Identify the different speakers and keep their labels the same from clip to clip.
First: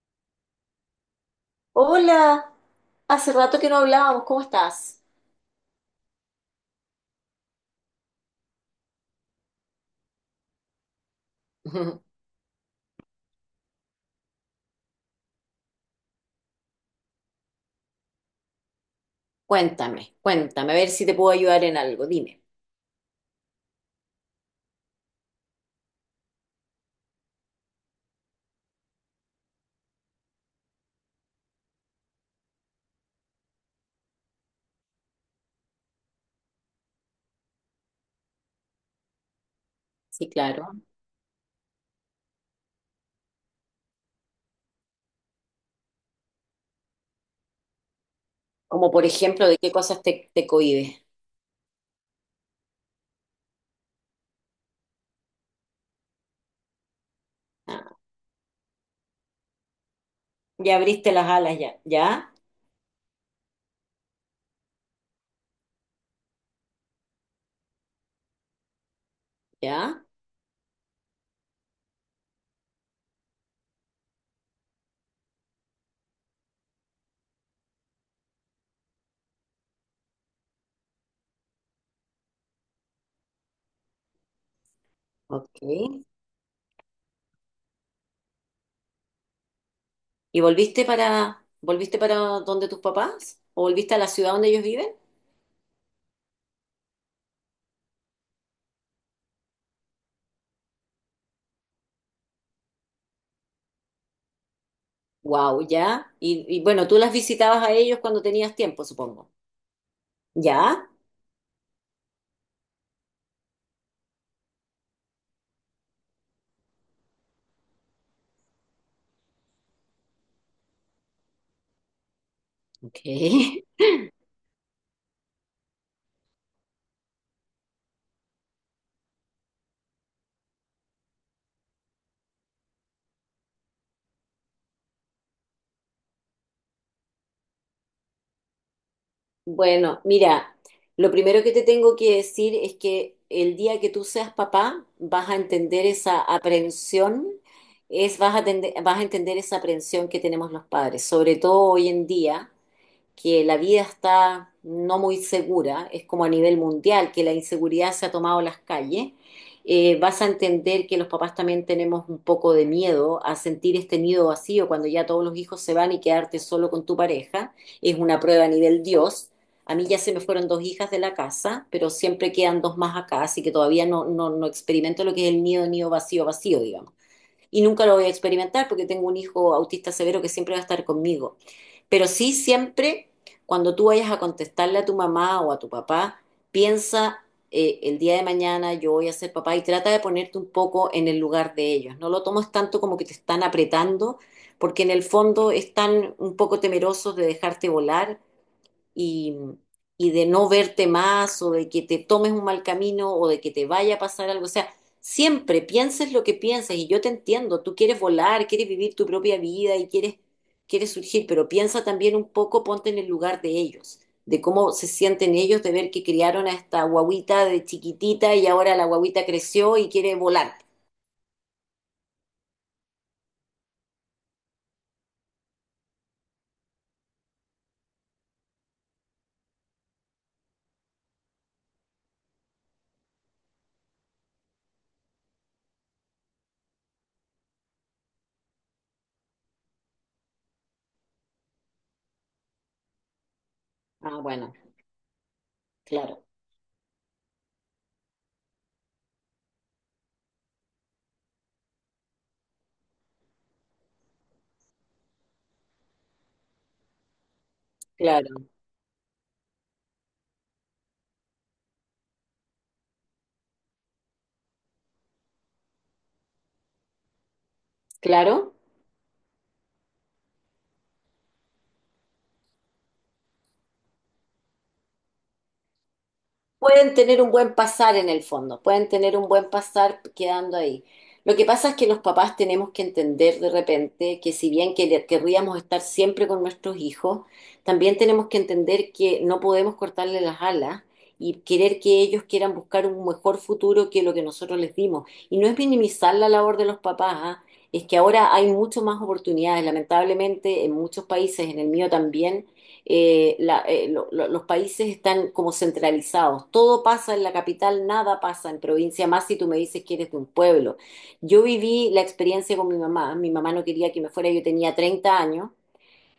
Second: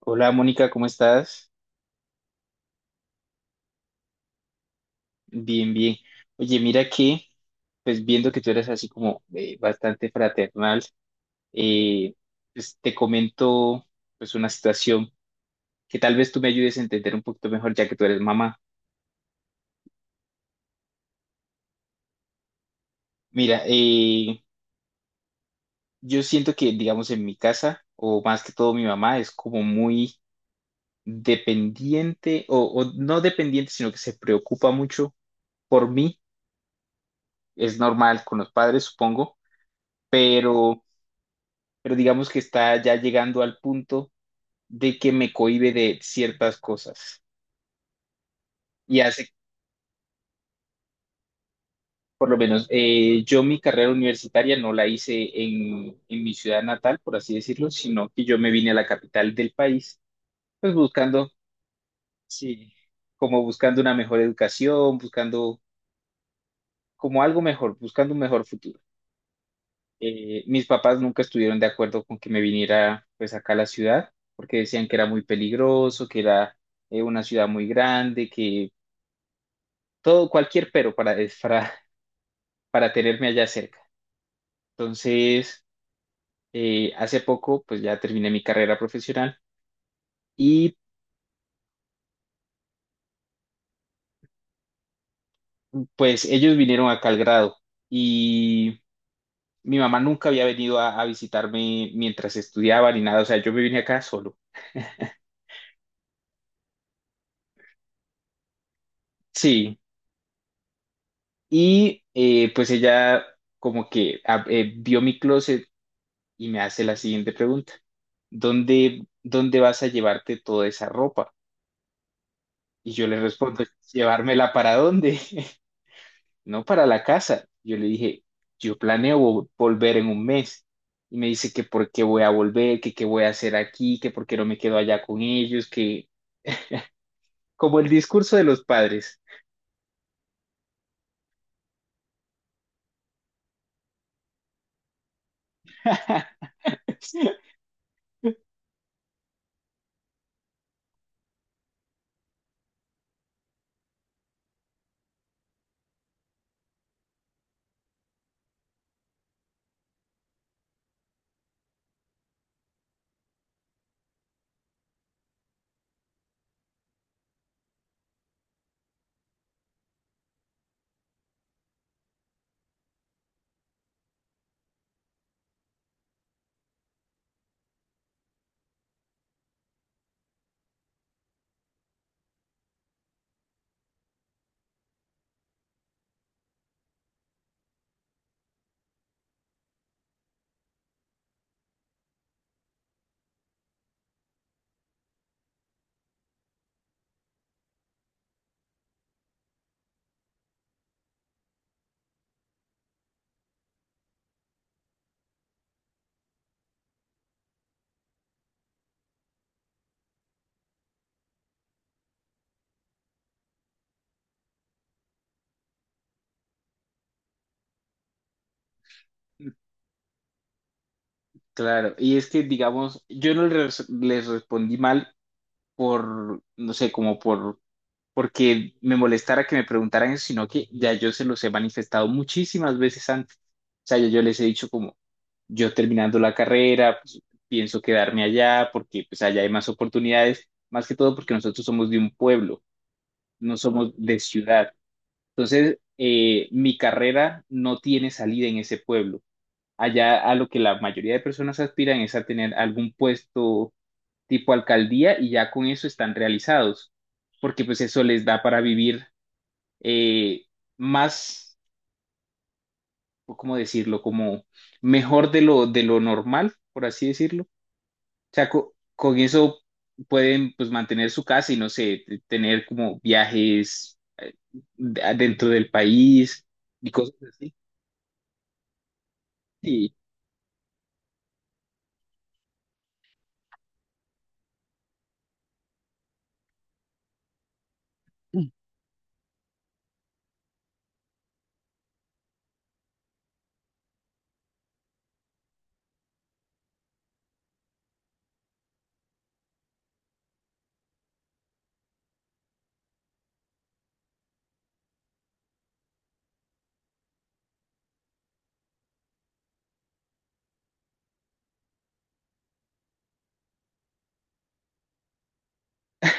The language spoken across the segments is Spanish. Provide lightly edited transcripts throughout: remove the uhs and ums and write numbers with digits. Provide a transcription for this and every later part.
Speaker 1: Hola Mónica, ¿cómo estás?
Speaker 2: Hola, hace rato que no hablábamos, ¿cómo estás?
Speaker 1: Bien, bien. Oye, mira que, pues viendo que tú eres así como bastante fraternal, eh, pues te comento pues una situación que tal vez tú me ayudes a entender un poquito mejor ya que tú eres mamá.
Speaker 2: Cuéntame, cuéntame, a ver si te puedo ayudar en algo, dime.
Speaker 1: Mira, yo siento que, digamos, en mi casa, o más que todo mi mamá, es como muy dependiente, o no dependiente, sino que se preocupa mucho por mí. Es normal con los padres, supongo,
Speaker 2: Sí, claro.
Speaker 1: pero... pero digamos que está ya llegando al punto de que me cohíbe de ciertas cosas
Speaker 2: Como
Speaker 1: y
Speaker 2: por
Speaker 1: hace,
Speaker 2: ejemplo, ¿de qué cosas te cohibes?
Speaker 1: por lo menos, yo mi carrera universitaria no la hice en mi ciudad natal, por así decirlo,
Speaker 2: Ah,
Speaker 1: sino que yo me vine a la capital del país, pues
Speaker 2: ya abriste las
Speaker 1: buscando,
Speaker 2: alas, ya, ya,
Speaker 1: sí, como buscando una mejor educación, buscando como algo mejor, buscando un mejor futuro.
Speaker 2: ya,
Speaker 1: Mis papás nunca estuvieron de acuerdo con que me viniera pues acá a la ciudad, porque decían que era muy peligroso, que era una ciudad muy grande, que todo, cualquier pero para, es para tenerme allá cerca.
Speaker 2: ok.
Speaker 1: Entonces, hace poco, pues ya terminé mi carrera profesional
Speaker 2: ¿Y
Speaker 1: y
Speaker 2: volviste para, volviste para donde tus papás? ¿O volviste a la ciudad donde ellos viven?
Speaker 1: pues ellos vinieron acá al grado y mi mamá nunca había venido a visitarme mientras estudiaba ni nada, o sea, yo me vine acá solo.
Speaker 2: Wow, ya. Y bueno, tú las visitabas a ellos cuando tenías tiempo, supongo.
Speaker 1: Sí,
Speaker 2: Ya,
Speaker 1: y pues ella como que vio mi closet y me hace la siguiente pregunta, ¿¿dónde vas a llevarte toda esa ropa? Y
Speaker 2: ok.
Speaker 1: yo le respondo, ¿llevármela para dónde? No, para la casa. Yo le dije, yo planeo volver en un mes. Y me dice que por qué voy a volver, que qué voy a hacer aquí, que por qué no me quedo allá con ellos, que como el discurso de los padres.
Speaker 2: Bueno, mira, lo primero que te tengo que decir es que el día que tú seas papá vas a entender esa aprensión, es, vas a entender esa aprensión que tenemos los padres, sobre todo hoy en día, que la vida está no muy segura, es como a nivel mundial, que la inseguridad se ha tomado las calles, vas a entender que los papás también tenemos un poco de miedo a sentir este nido vacío cuando ya todos los hijos se van y quedarte solo con tu pareja. Es una prueba a nivel Dios. A mí ya se me fueron dos hijas de la casa, pero siempre quedan dos más acá, así que todavía no, no, no experimento lo que es el nido, nido vacío, vacío, digamos. Y nunca lo voy a experimentar porque tengo un hijo autista severo que siempre va a estar conmigo. Pero sí siempre, cuando tú vayas a contestarle a tu mamá o a tu papá, piensa el día de mañana yo voy a ser papá y trata de ponerte un poco en el lugar de ellos. No lo tomes tanto como que te están apretando, porque en el fondo están un poco temerosos de dejarte volar y, y de no verte más o de que te tomes un mal camino o de que te vaya a pasar algo. O sea, siempre pienses lo que pienses y yo te entiendo, tú quieres volar, quieres vivir tu propia vida y quieres, quieres surgir, pero piensa también un poco, ponte en el lugar de ellos, de cómo se sienten ellos de ver que criaron a esta guaguita de chiquitita y ahora la guaguita creció y quiere volar.
Speaker 1: Claro, y es que, digamos, yo no les, les respondí mal por, no sé, como por, porque me molestara que me preguntaran eso, sino que ya yo se los he manifestado muchísimas veces antes. O sea, ya yo les he dicho como, yo terminando la carrera, pues, pienso quedarme allá porque pues allá hay más oportunidades, más que todo porque nosotros somos de un pueblo, no somos de
Speaker 2: Ah, bueno,
Speaker 1: ciudad. Entonces,
Speaker 2: claro,
Speaker 1: mi carrera no tiene salida en ese pueblo. Allá a lo que la mayoría de personas aspiran es a tener algún puesto tipo alcaldía y ya con eso están realizados, porque pues eso les da
Speaker 2: claro,
Speaker 1: para vivir eh, más, o ¿cómo decirlo? Como mejor de lo normal, por así decirlo sea,
Speaker 2: claro.
Speaker 1: con eso pueden pues mantener su casa y no sé, tener como viajes dentro del país y
Speaker 2: Pueden
Speaker 1: cosas
Speaker 2: tener un
Speaker 1: así.
Speaker 2: buen pasar en el fondo, pueden tener un buen
Speaker 1: Sí.
Speaker 2: pasar quedando ahí. Lo que pasa es que los papás tenemos que entender de repente que si bien querríamos estar siempre con nuestros hijos, también tenemos que entender que no podemos cortarle las alas y querer que ellos quieran buscar un mejor futuro que lo que nosotros les dimos. Y no es minimizar la labor de los papás, ¿ah? Es que ahora hay mucho más oportunidades, lamentablemente en muchos países, en el mío también los países están como centralizados. Todo pasa en la capital, nada pasa en provincia, más si tú me dices que eres de un pueblo. Yo viví la experiencia con mi mamá. Mi mamá no quería que me fuera, yo tenía 30 años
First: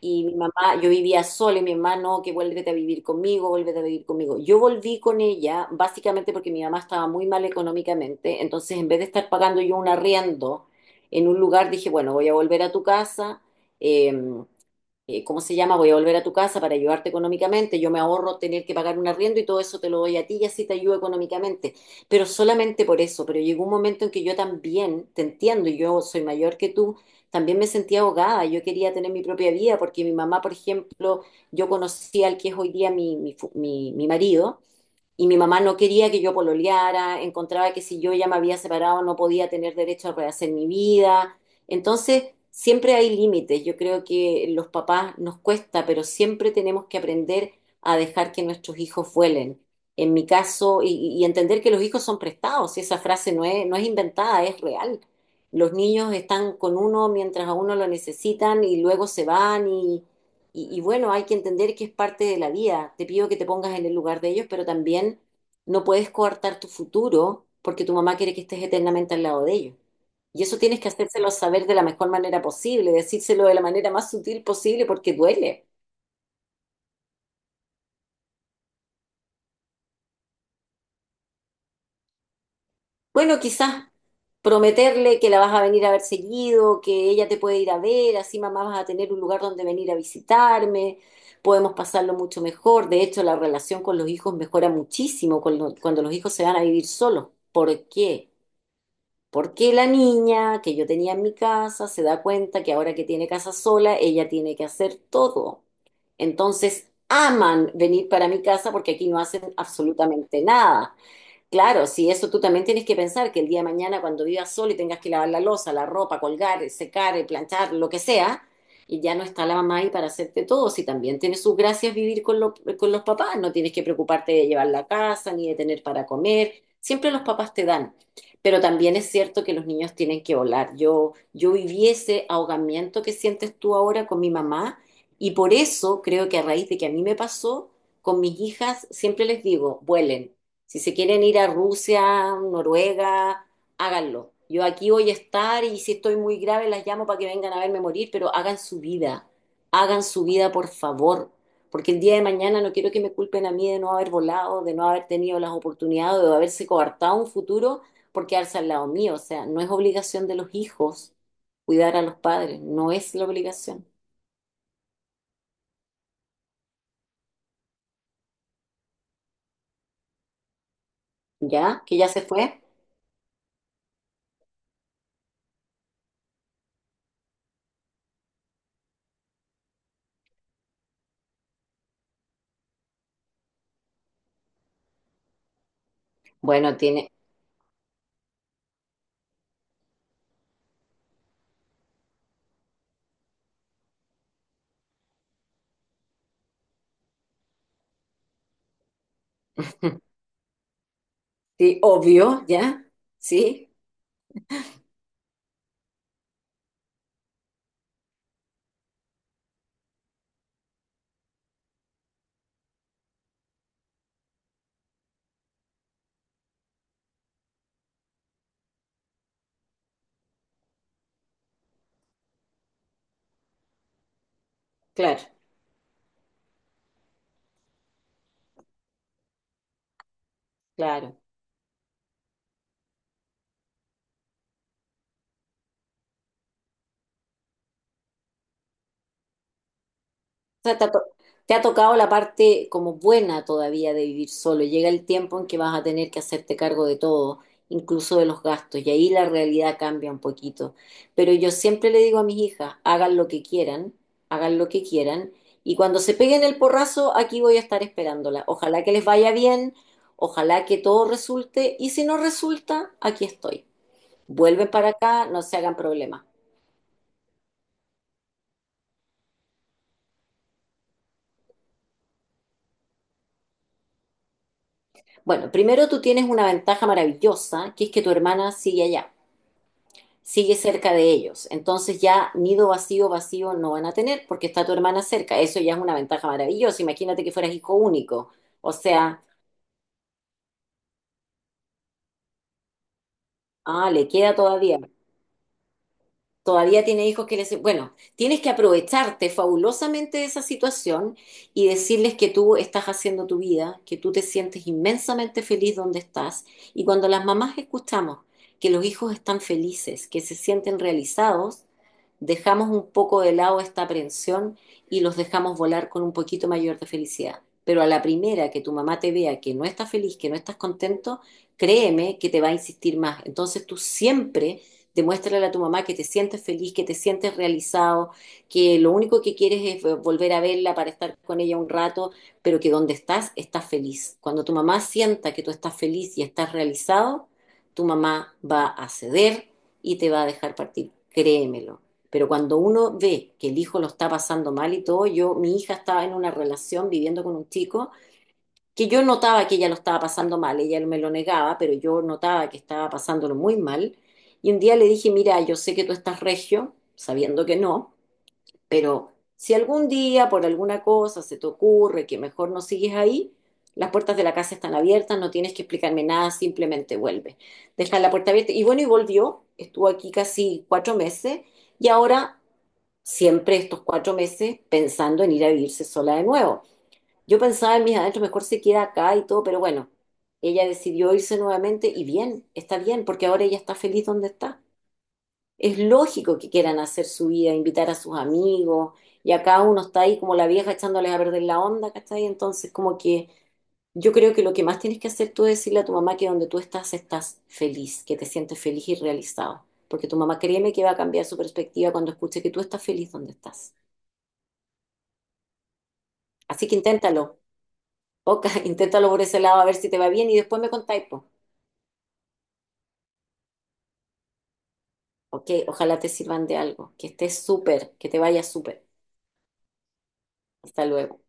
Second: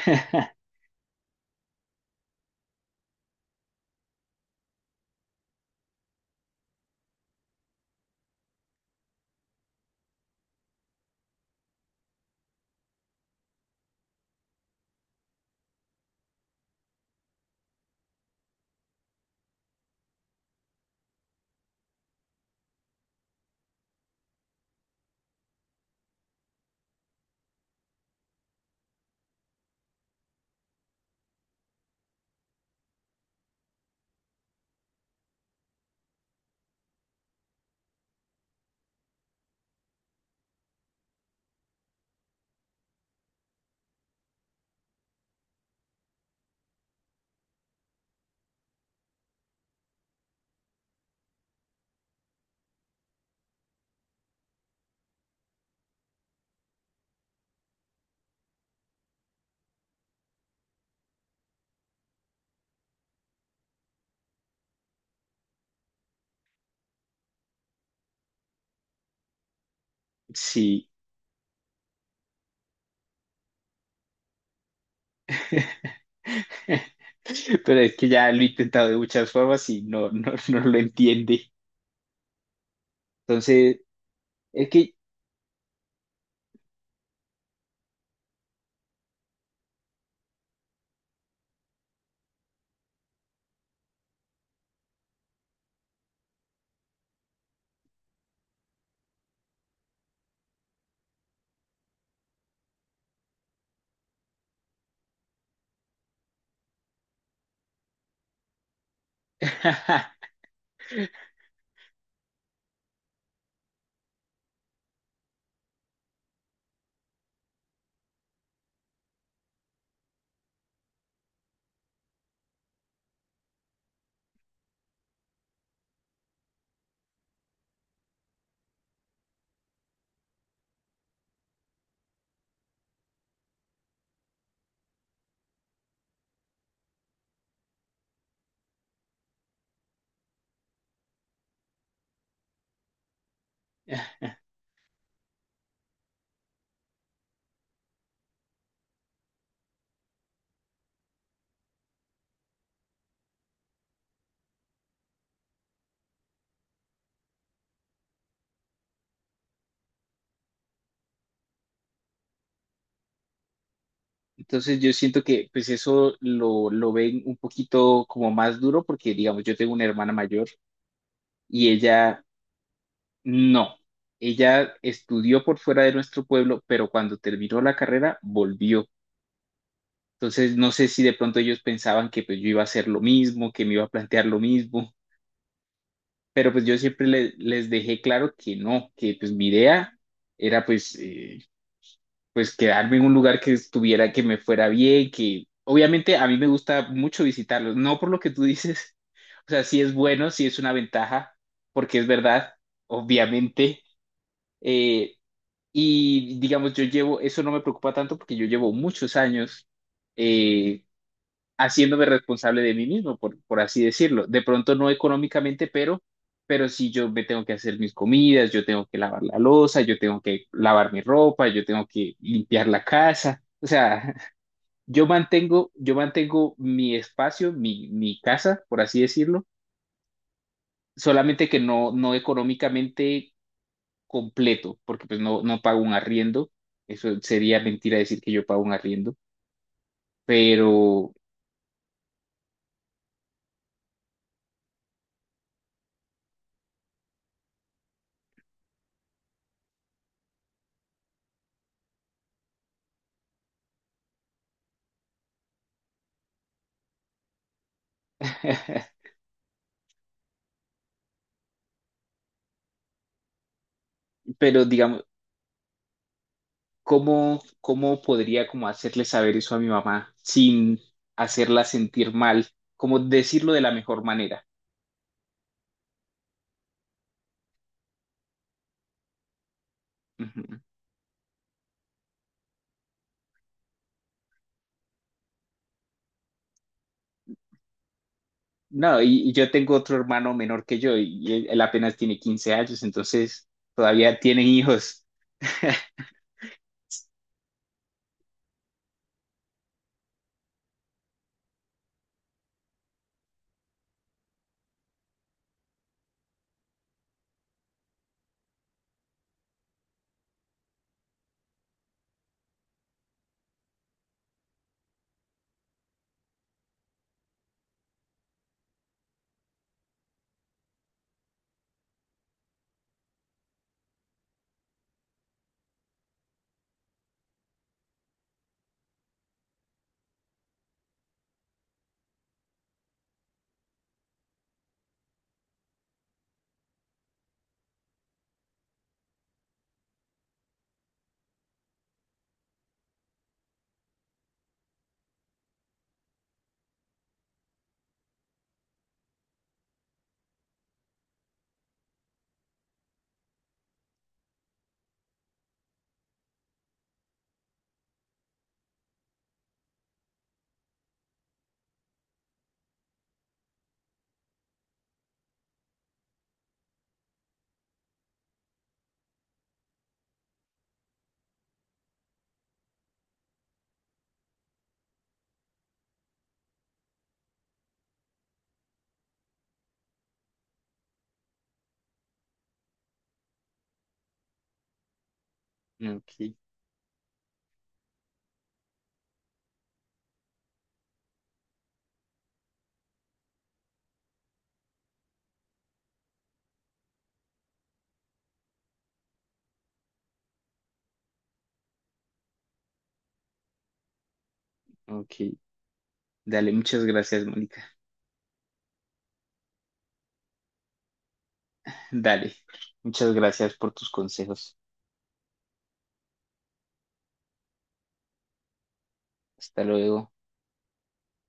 Speaker 2: y mi mamá, yo vivía sola y mi mamá no, que vuélvete a vivir conmigo, vuélvete a vivir conmigo. Yo volví con ella básicamente porque mi mamá estaba muy mal económicamente, entonces en vez de estar pagando yo un arriendo en un lugar, dije, bueno, voy a volver a tu casa. eh, ¿Cómo se llama? Voy a volver a tu casa para ayudarte económicamente, yo me ahorro tener que pagar un arriendo y todo eso te lo doy a ti y así te ayudo económicamente, pero solamente por eso, pero llegó un momento en que yo también, te entiendo, y yo soy mayor que tú, también me sentía ahogada, yo quería tener mi propia vida porque mi mamá, por ejemplo, yo conocí al que es hoy día mi, mi marido, y mi mamá no quería que yo pololeara, encontraba que si yo ya me había separado no podía tener derecho a rehacer mi vida. Entonces, siempre hay límites. Yo creo que los papás nos cuesta, pero siempre tenemos que aprender a dejar que nuestros hijos vuelen. En mi caso, y entender que los hijos son prestados, y esa frase no es, no es inventada, es real. Los niños están con uno mientras a uno lo necesitan y luego se van y bueno, hay que entender que es parte de la vida. Te pido que te pongas en el lugar de ellos, pero también no puedes coartar tu futuro porque tu mamá quiere que estés eternamente al lado de ellos. Y eso tienes que
Speaker 1: Sí.
Speaker 2: hacérselo saber de la mejor manera posible, decírselo de la manera más sutil posible porque duele.
Speaker 1: Pero es que ya lo he intentado de muchas formas y no, no, no lo entiende.
Speaker 2: Bueno,
Speaker 1: Entonces,
Speaker 2: quizás
Speaker 1: es que
Speaker 2: prometerle que la vas a venir a ver seguido, que ella te puede ir a ver, así mamá vas a tener un lugar donde venir a visitarme, podemos pasarlo mucho mejor. De hecho, la relación con los hijos mejora muchísimo con cuando los hijos se van a vivir solos. ¿Por qué? Porque la niña que yo tenía en mi casa se da cuenta que ahora que tiene casa sola, ella tiene que hacer todo. Entonces, aman venir para mi casa porque aquí no hacen absolutamente nada. Claro, si eso tú también tienes que pensar que el día de mañana cuando vivas solo y tengas que lavar la loza, la ropa, colgar, secar, planchar, lo que sea, y ya no está la mamá ahí para hacerte todo, si también tiene sus gracias vivir con, con los papás, no tienes que preocuparte de llevar la casa ni de tener para comer, siempre los papás te dan. Pero también es cierto que los niños tienen que volar. Yo viví ese ahogamiento que sientes tú ahora con mi mamá y por eso creo que a raíz de que a mí me pasó, con mis hijas siempre les digo, vuelen si se quieren ir a Rusia, Noruega, háganlo. Yo aquí voy a estar y si estoy muy grave las llamo para que vengan a verme morir, pero hagan su vida por favor, porque el día de mañana no quiero que me culpen a mí de no haber volado, de no haber tenido las oportunidades, de haberse coartado un futuro por quedarse al lado mío. O sea, no es obligación de los hijos cuidar a los padres, no es la obligación.
Speaker 1: entonces yo siento que pues eso lo ven un poquito como más duro porque digamos yo tengo una hermana mayor y
Speaker 2: ¿Ya? ¿Que ya se
Speaker 1: ella
Speaker 2: fue?
Speaker 1: no, ella estudió por fuera de nuestro pueblo, pero cuando terminó la carrera volvió. Entonces, no sé si de pronto ellos pensaban que pues yo iba a hacer lo mismo, que me iba a plantear lo mismo, pero pues yo
Speaker 2: Bueno,
Speaker 1: siempre
Speaker 2: tiene,
Speaker 1: les dejé claro que no, que pues mi idea era pues, pues quedarme en un lugar que estuviera, que me fuera bien, que obviamente a mí me gusta mucho visitarlos, no por lo que tú dices, o sea, sí es bueno, sí es una ventaja,
Speaker 2: sí,
Speaker 1: porque es
Speaker 2: obvio,
Speaker 1: verdad,
Speaker 2: ¿ya? Sí,
Speaker 1: obviamente. eh, Y digamos, yo llevo, eso no me preocupa tanto porque yo llevo muchos años eh, haciéndome responsable de mí mismo, por así decirlo. De pronto no económicamente, pero sí yo me tengo que hacer mis comidas, yo tengo que lavar la loza, yo tengo que lavar mi ropa, yo tengo que limpiar la casa. O sea,
Speaker 2: claro,
Speaker 1: yo mantengo mi espacio, mi casa, por así decirlo,
Speaker 2: claro.
Speaker 1: solamente que no, no económicamente completo, porque pues no, no pago un arriendo. Eso sería mentira decir que yo pago un arriendo,
Speaker 2: Sea,
Speaker 1: pero,
Speaker 2: te ha tocado la parte como buena todavía de vivir solo. Llega el tiempo en que vas a tener que hacerte cargo de todo, incluso de los gastos, y ahí la realidad cambia un poquito. Pero yo siempre le digo a mis hijas, hagan lo que quieran, hagan lo que quieran, y cuando se peguen el porrazo, aquí voy a estar esperándola. Ojalá que les vaya bien, ojalá que todo resulte, y si no resulta, aquí estoy.
Speaker 1: pero
Speaker 2: Vuelven para
Speaker 1: digamos,
Speaker 2: acá, no se hagan problemas.
Speaker 1: ¿cómo, cómo podría como hacerle saber eso a mi mamá sin hacerla sentir mal? Como decirlo de la mejor manera.
Speaker 2: Bueno, primero tú tienes una ventaja maravillosa, que es que tu hermana sigue allá. Sigue
Speaker 1: Ujú.
Speaker 2: cerca de ellos. Entonces ya nido vacío, vacío no van a tener porque está tu hermana cerca. Eso ya es una ventaja maravillosa. Imagínate que fueras hijo único. O
Speaker 1: No,
Speaker 2: sea,
Speaker 1: y yo tengo otro hermano menor que yo y él apenas tiene 15 años, entonces
Speaker 2: ah, le
Speaker 1: todavía
Speaker 2: queda
Speaker 1: tiene
Speaker 2: todavía.
Speaker 1: hijos.
Speaker 2: Todavía tiene hijos que les... Bueno, tienes que aprovecharte fabulosamente de esa situación y decirles que tú estás haciendo tu vida, que tú te sientes inmensamente feliz donde estás. Y cuando las mamás escuchamos que los hijos están felices, que se sienten realizados, dejamos un poco de lado esta aprensión y los dejamos volar con un poquito mayor de felicidad. Pero a la primera que tu mamá te vea que no estás feliz, que no estás contento, créeme que te va a insistir más. Entonces tú siempre demuéstrale a tu mamá que te sientes feliz, que te sientes realizado, que lo único que quieres es volver a verla para estar con ella un rato, pero que donde estás, estás feliz. Cuando tu mamá sienta que tú estás feliz y estás realizado, tu mamá va a ceder y te va a dejar partir, créemelo. Pero cuando uno ve que el hijo lo está pasando mal y todo, yo, mi hija estaba en una relación viviendo con un chico que yo notaba que ella lo estaba pasando mal, ella me lo negaba, pero yo notaba que estaba pasándolo muy mal. Y un día le dije, mira, yo sé que tú estás regio, sabiendo que no, pero si algún día por alguna cosa se te ocurre que mejor no sigues ahí, las puertas de la casa están abiertas, no tienes que explicarme nada, simplemente vuelve. Deja la puerta abierta. Y bueno, y volvió, estuvo aquí casi 4 meses y ahora siempre estos 4 meses pensando en ir a vivirse sola de nuevo. Yo pensaba en mis adentros, mejor se queda acá y todo, pero bueno, ella decidió irse nuevamente y bien, está bien, porque ahora ella está feliz donde está. Es
Speaker 1: Ok,
Speaker 2: lógico que quieran hacer su vida, invitar a sus amigos, y acá uno está ahí como la vieja echándoles a perder la onda, ¿cachai? Entonces, como que yo creo que lo que más tienes que hacer tú es decirle a tu mamá que donde tú estás estás feliz, que te sientes feliz y realizado, porque tu mamá créeme que va a cambiar su perspectiva cuando escuche que tú estás feliz donde estás.
Speaker 1: ok. Dale,
Speaker 2: Así que
Speaker 1: muchas
Speaker 2: inténtalo,
Speaker 1: gracias, Mónica.
Speaker 2: Oca, inténtalo por ese lado a ver si te va bien y después me contáis, po.
Speaker 1: Dale, muchas gracias por tus consejos.
Speaker 2: Ok, ojalá te sirvan de algo. Que estés súper, que te vaya súper.
Speaker 1: Hasta luego.
Speaker 2: Hasta luego.